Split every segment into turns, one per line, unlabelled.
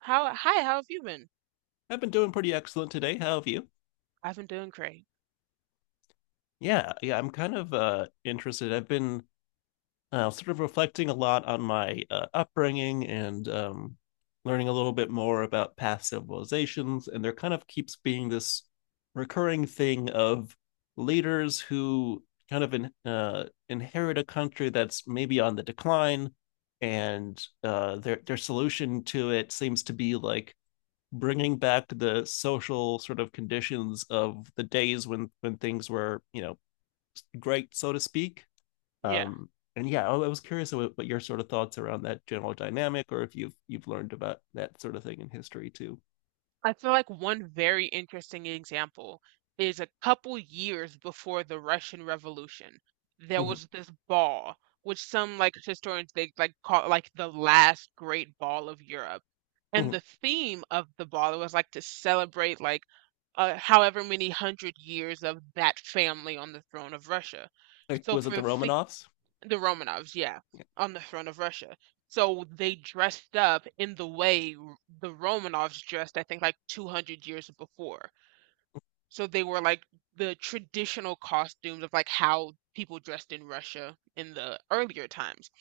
How hi, how have you been?
I've been doing pretty excellent today. How have you?
I've been doing great.
Yeah, yeah, I'm kind of interested. I've been sort of reflecting a lot on my upbringing and learning a little bit more about past civilizations, and there kind of keeps being this recurring thing of leaders who inherit a country that's maybe on the decline, and their solution to it seems to be like bringing back the social sort of conditions of the days when things were great, so to speak.
Yeah.
Um and yeah i, I was curious about what your sort of thoughts around that general dynamic, or if you've learned about that sort of thing in history too.
I feel like one very interesting example is a couple years before the Russian Revolution, there
Mm-hmm.
was this ball, which some like historians they like call like the last great ball of Europe. And
Mm-hmm.
the theme of the ball was like to celebrate however many hundred years of that family on the throne of Russia.
Like,
So
was it
for
the Romanovs?
the Romanovs, yeah,
Yeah.
on the throne of Russia. So they dressed up in the way the Romanovs dressed, I think, like 200 years before. So they were like the traditional costumes of like how people dressed in Russia in the earlier times.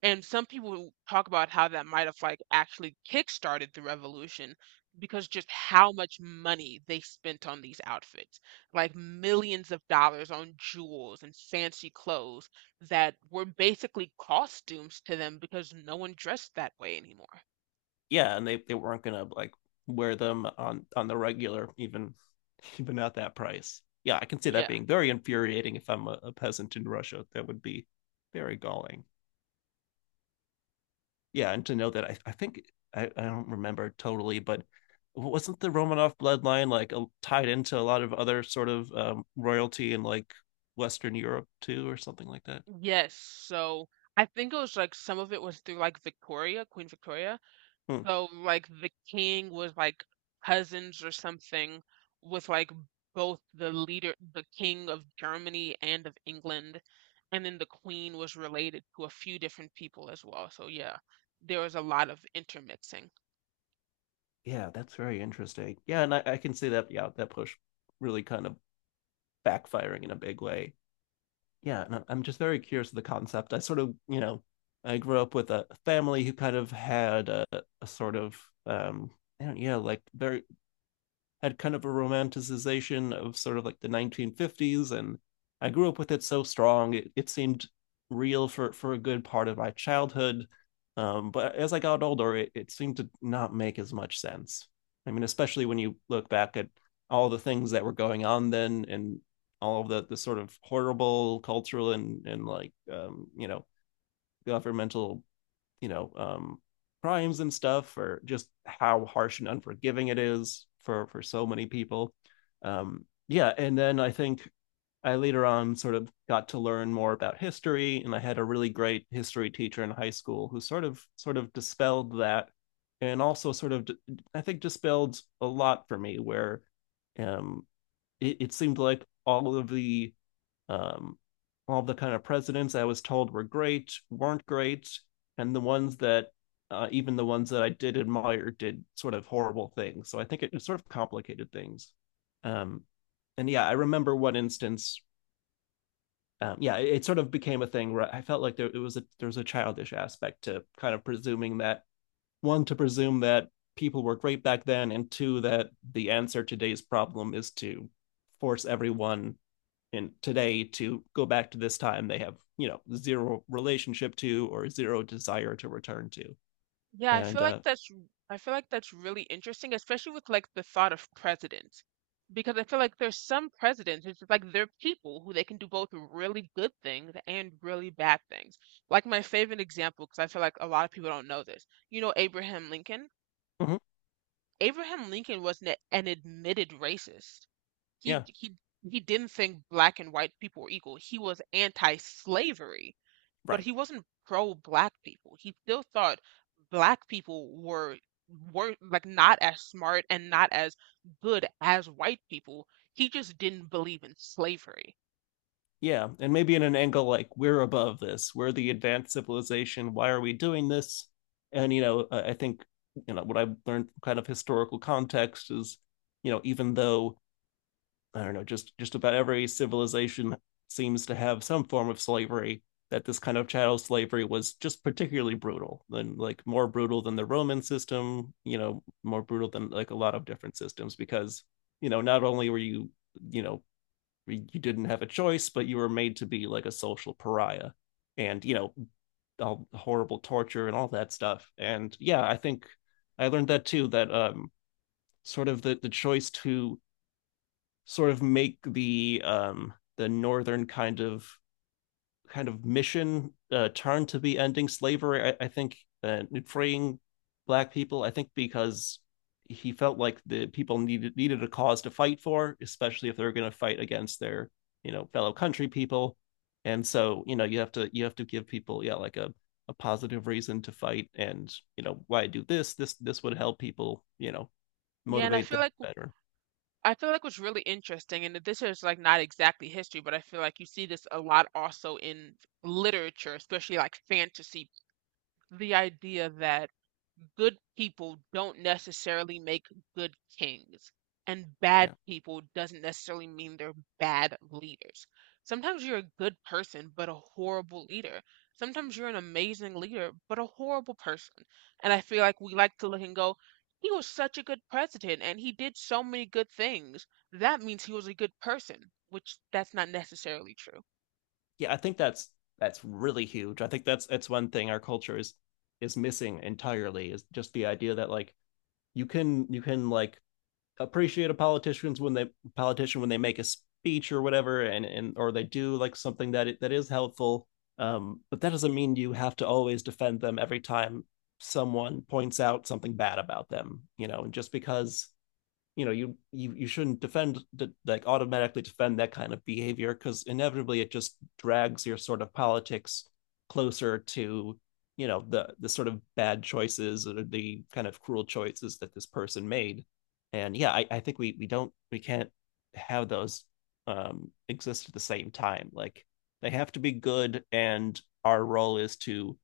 And some people talk about how that might have like actually kickstarted the revolution because just how much money they spent on these outfits, like millions of dollars on jewels and fancy clothes that were basically costumes to them because no one dressed that way anymore.
Yeah, and they weren't gonna like wear them on the regular even even at that price. Yeah, I can see that
Yeah.
being very infuriating. If I'm a peasant in Russia, that would be very galling. Yeah, and to know that I think I don't remember totally, but wasn't the Romanov bloodline like tied into a lot of other sort of royalty in like Western Europe too, or something like that?
Yes. So I think it was like some of it was through like Victoria, Queen Victoria.
Hmm.
So like the king was like cousins or something with like both the leader, the king of Germany and of England, and then the queen was related to a few different people as well. So yeah, there was a lot of intermixing.
Yeah, that's very interesting. Yeah, and I can see that. Yeah, that push really kind of backfiring in a big way. Yeah, and I am just very curious of the concept. I sort of, you know, I grew up with a family who kind of had a sort of, um, I don't, yeah, like very had kind of a romanticization of sort of like the 1950s, and I grew up with it so strong it seemed real for a good part of my childhood. But as I got older it seemed to not make as much sense. I mean, especially when you look back at all the things that were going on then, and all of the sort of horrible cultural and like you know, governmental, you know, crimes and stuff, or just how harsh and unforgiving it is for so many people. Yeah, and then I later on sort of got to learn more about history, and I had a really great history teacher in high school who sort of dispelled that, and also sort of, I think, dispelled a lot for me where, um, it seemed like all of the um, all the kind of presidents I was told were great weren't great, and the ones that even the ones that I did admire did sort of horrible things. So I think it sort of complicated things. Um, and yeah, I remember one instance. Yeah, it sort of became a thing where I felt like there was a childish aspect to kind of presuming that one to presume that people were great back then, and two, that the answer to today's problem is to force everyone and today to go back to this time they have, you know, zero relationship to or zero desire to return to.
Yeah, I feel
And
like that's I feel like that's really interesting, especially with like the thought of presidents. Because I feel like there's some presidents, it's just like they're people who they can do both really good things and really bad things. Like my favorite example, because I feel like a lot of people don't know this. You know Abraham Lincoln?
Mhm,
Abraham Lincoln was an admitted racist. He
yeah,
he he didn't think black and white people were equal. He was anti-slavery but
right.
he wasn't pro black people. He still thought black people were like not as smart and not as good as white people. He just didn't believe in slavery.
Yeah, and maybe in an angle like, we're above this, we're the advanced civilization, why are we doing this? And you know, I think, you know, what I've learned from kind of historical context is, you know, even though, I don't know, just about every civilization seems to have some form of slavery, that this kind of chattel slavery was just particularly brutal, and like more brutal than the Roman system, you know, more brutal than like a lot of different systems, because, you know, not only were you, you know, you didn't have a choice, but you were made to be like a social pariah, and you know, all horrible torture and all that stuff. And yeah, I think I learned that too. That sort of the choice to sort of make the northern kind of mission turn to be ending slavery. I think, freeing black people. I think because he felt like the people needed a cause to fight for, especially if they are going to fight against their, you know, fellow country people. And so, you know, you have to give people, yeah, like a positive reason to fight. And you know, why do this this would help people, you know,
Yeah, and
motivate them better.
I feel like what's really interesting, and this is like not exactly history, but I feel like you see this a lot also in literature, especially like fantasy, the idea that good people don't necessarily make good kings and bad
Yeah.
people doesn't necessarily mean they're bad leaders. Sometimes you're a good person but a horrible leader. Sometimes you're an amazing leader but a horrible person. And I feel like we like to look and go, he was such a good president and he did so many good things. That means he was a good person, which that's not necessarily true.
Yeah, I think that's really huge. I think that's one thing our culture is missing entirely, is just the idea that like you can like appreciate a politician when they make a speech or whatever, and or they do like something that that is helpful. But that doesn't mean you have to always defend them every time someone points out something bad about them. You know, and just because, you know, you shouldn't defend, like automatically defend, that kind of behavior, because inevitably it just drags your sort of politics closer to, you know, the sort of bad choices or the kind of cruel choices that this person made. And yeah, I think we don't, we can't have those exist at the same time, like they have to be good, and our role is to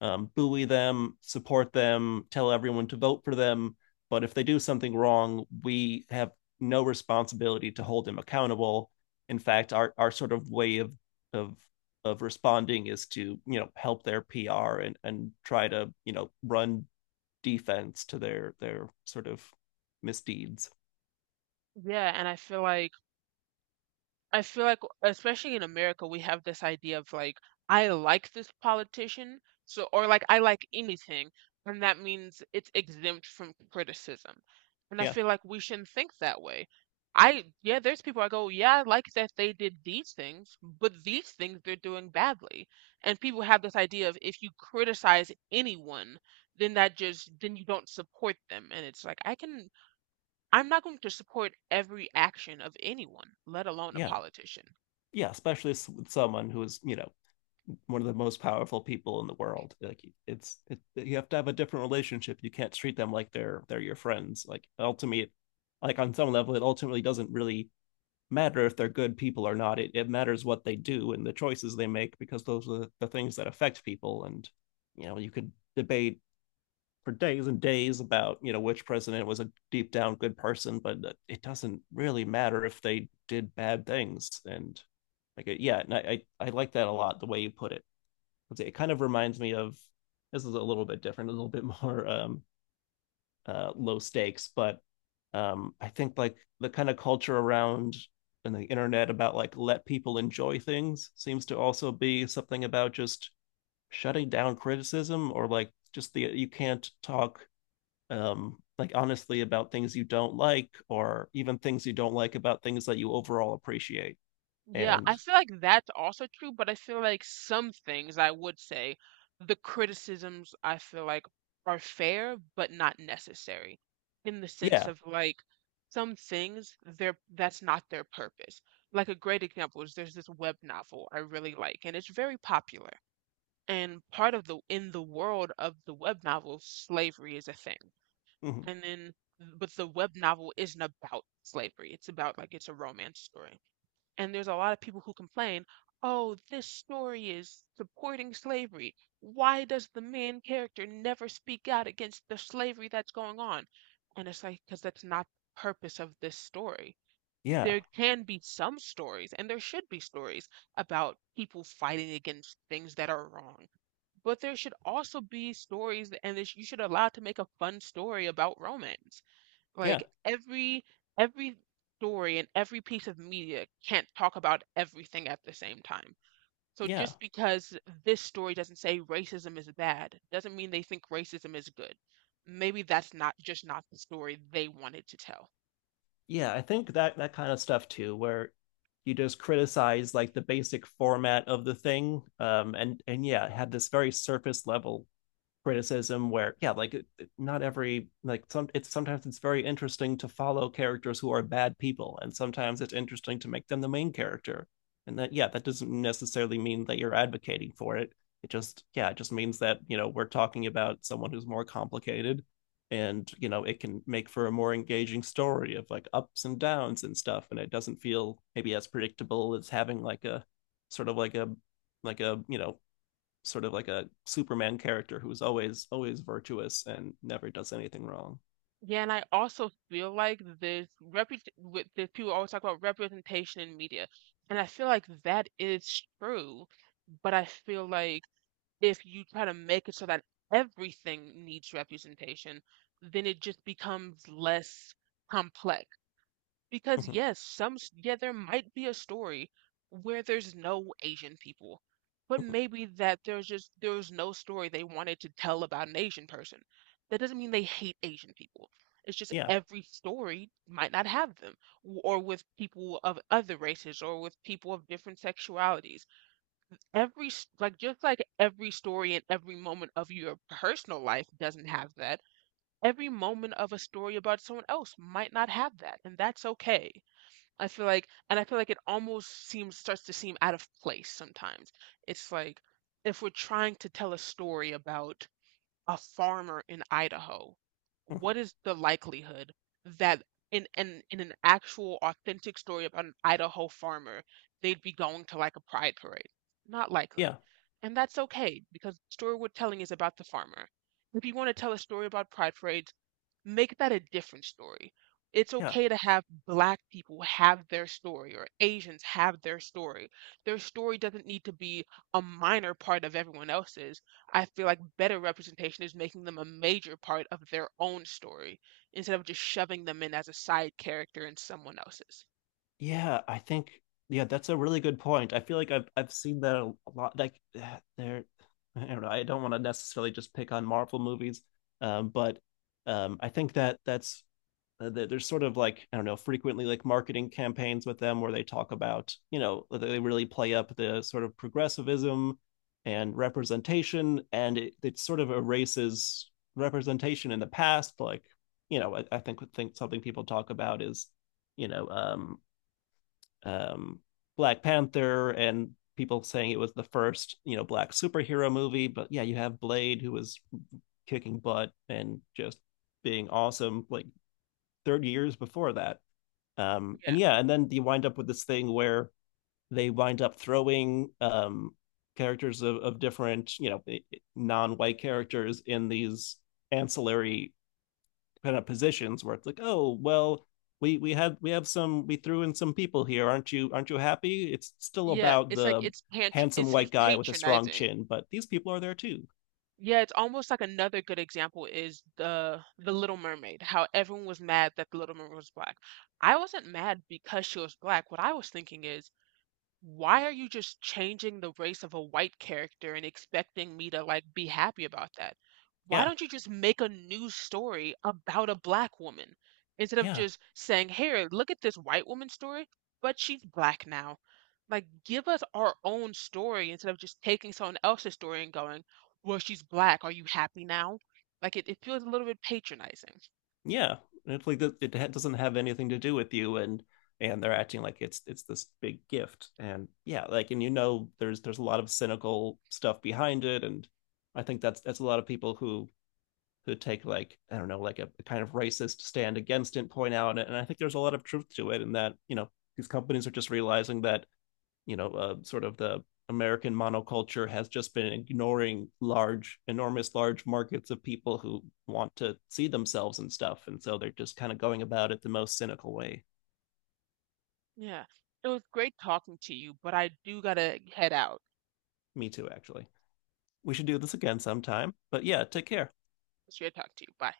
buoy them, support them, tell everyone to vote for them. But if they do something wrong, we have no responsibility to hold them accountable. In fact, our sort of way of of responding is to, you know, help their PR, and try to, you know, run defense to their sort of misdeeds.
Yeah, and I feel like, especially in America, we have this idea of like, I like this politician, so, or like, I like anything, and that means it's exempt from criticism. And I
Yeah,
feel like we shouldn't think that way. I, yeah, there's people I go, yeah, I like that they did these things, but these things they're doing badly. And people have this idea of if you criticize anyone, then that just, then you don't support them. And it's like, I can, I'm not going to support every action of anyone, let alone a
yeah,
politician.
yeah. Especially with someone who is, you know, one of the most powerful people in the world. Like you have to have a different relationship. You can't treat them like they're your friends. Like ultimately, like on some level, it ultimately doesn't really matter if they're good people or not. It matters what they do and the choices they make, because those are the things that affect people. And you know, you could debate for days and days about, you know, which president was a deep down good person, but it doesn't really matter if they did bad things. And like yeah, and I like that a lot, the way you put it. Let's see, it kind of reminds me of, this is a little bit different, a little bit more low stakes, but I think like the kind of culture around and the internet about like, let people enjoy things, seems to also be something about just shutting down criticism, or like just the, you can't talk like honestly about things you don't like, or even things you don't like about things that you overall appreciate.
Yeah, I
And
feel like that's also true, but I feel like some things I would say the criticisms I feel like are fair but not necessary in the sense
yeah
of like some things they're that's not their purpose. Like a great example is there's this web novel I really like and it's very popular. And part of the in the world of the web novel, slavery is a thing.
Mhm,
And then but the web novel isn't about slavery. It's about like it's a romance story. And there's a lot of people who complain, oh, this story is supporting slavery. Why does the main character never speak out against the slavery that's going on? And it's like, because that's not the purpose of this story.
yeah,
There can be some stories, and there should be stories about people fighting against things that are wrong. But there should also be stories, and you should allow it to make a fun story about romance.
yeah,
Like every story and every piece of media can't talk about everything at the same time. So
yeah.
just because this story doesn't say racism is bad, doesn't mean they think racism is good. Maybe that's not just not the story they wanted to tell.
Yeah, I think that that kind of stuff too, where you just criticize like the basic format of the thing, and yeah, it had this very surface level criticism where, yeah, like, not every, like some, it's sometimes it's very interesting to follow characters who are bad people, and sometimes it's interesting to make them the main character. And that, yeah, that doesn't necessarily mean that you're advocating for it. It just, yeah, it just means that, you know, we're talking about someone who's more complicated, and you know, it can make for a more engaging story of like ups and downs and stuff, and it doesn't feel maybe as predictable as having like a sort of like a you know, sort of like a Superman character who is always virtuous and never does anything wrong.
Yeah, and I also feel like this reput with the people always talk about representation in media, and I feel like that is true, but I feel like if you try to make it so that everything needs representation, then it just becomes less complex. Because
Mm-hmm.
yes, yeah, there might be a story where there's no Asian people, but maybe that there's just there was no story they wanted to tell about an Asian person. That doesn't mean they hate Asian people. It's just
Yeah.
every story might not have them, or with people of other races, or with people of different sexualities. Every s- like Just like every story and every moment of your personal life doesn't have that, every moment of a story about someone else might not have that, and that's okay. I feel like, and I feel like it almost seems starts to seem out of place sometimes. It's like if we're trying to tell a story about a farmer in Idaho,
Mm-hmm.
what is the likelihood that in an actual authentic story about an Idaho farmer, they'd be going to like a pride parade? Not likely.
Yeah,
And that's okay because the story we're telling is about the farmer. If you want to tell a story about pride parades, make that a different story. It's
yeah,
okay to have black people have their story or Asians have their story. Their story doesn't need to be a minor part of everyone else's. I feel like better representation is making them a major part of their own story instead of just shoving them in as a side character in someone else's.
yeah. I think, yeah, that's a really good point. I feel like I've seen that a lot. Like I don't know. I don't want to necessarily just pick on Marvel movies, but I think that that's, there's sort of like, I don't know, frequently like marketing campaigns with them where they talk about, you know, they really play up the sort of progressivism and representation, and it sort of erases representation in the past. Like, you know, I think something people talk about is, you know, um, Black Panther, and people saying it was the first, you know, black superhero movie, but yeah, you have Blade, who was kicking butt and just being awesome like 30 years before that. And
Yeah.
yeah, and then you wind up with this thing where they wind up throwing characters of, different, you know, non-white characters, in these ancillary kind of positions where it's like, oh, well, we have some, we threw in some people here, aren't you, aren't you happy? It's still
Yeah,
about
it's like
the
it's patron it
handsome
seems
white guy with a strong
patronizing.
chin, but these people are there too.
Yeah, it's almost like another good example is the Little Mermaid, how everyone was mad that the Little Mermaid was black. I wasn't mad because she was black. What I was thinking is why are you just changing the race of a white character and expecting me to like be happy about that? Why
Yeah,
don't you just make a new story about a black woman instead of
yeah.
just saying, "Here, look at this white woman story, but she's black now." Like give us our own story instead of just taking someone else's story and going, "Well, she's black. Are you happy now?" Like it feels a little bit patronizing.
Yeah, it's like that doesn't have anything to do with you, and they're acting like it's this big gift. And yeah, like, and you know, there's a lot of cynical stuff behind it. And I think that's a lot of people who take like, I don't know, like a kind of racist stand against it, point out it. And I think there's a lot of truth to it, in that you know, these companies are just realizing that, you know, sort of the American monoculture has just been ignoring large, enormous, large markets of people who want to see themselves and stuff. And so they're just kind of going about it the most cynical way.
Yeah. It was great talking to you, but I do gotta head out.
Me too, actually. We should do this again sometime. But yeah, take care.
It's great talking to you. Bye.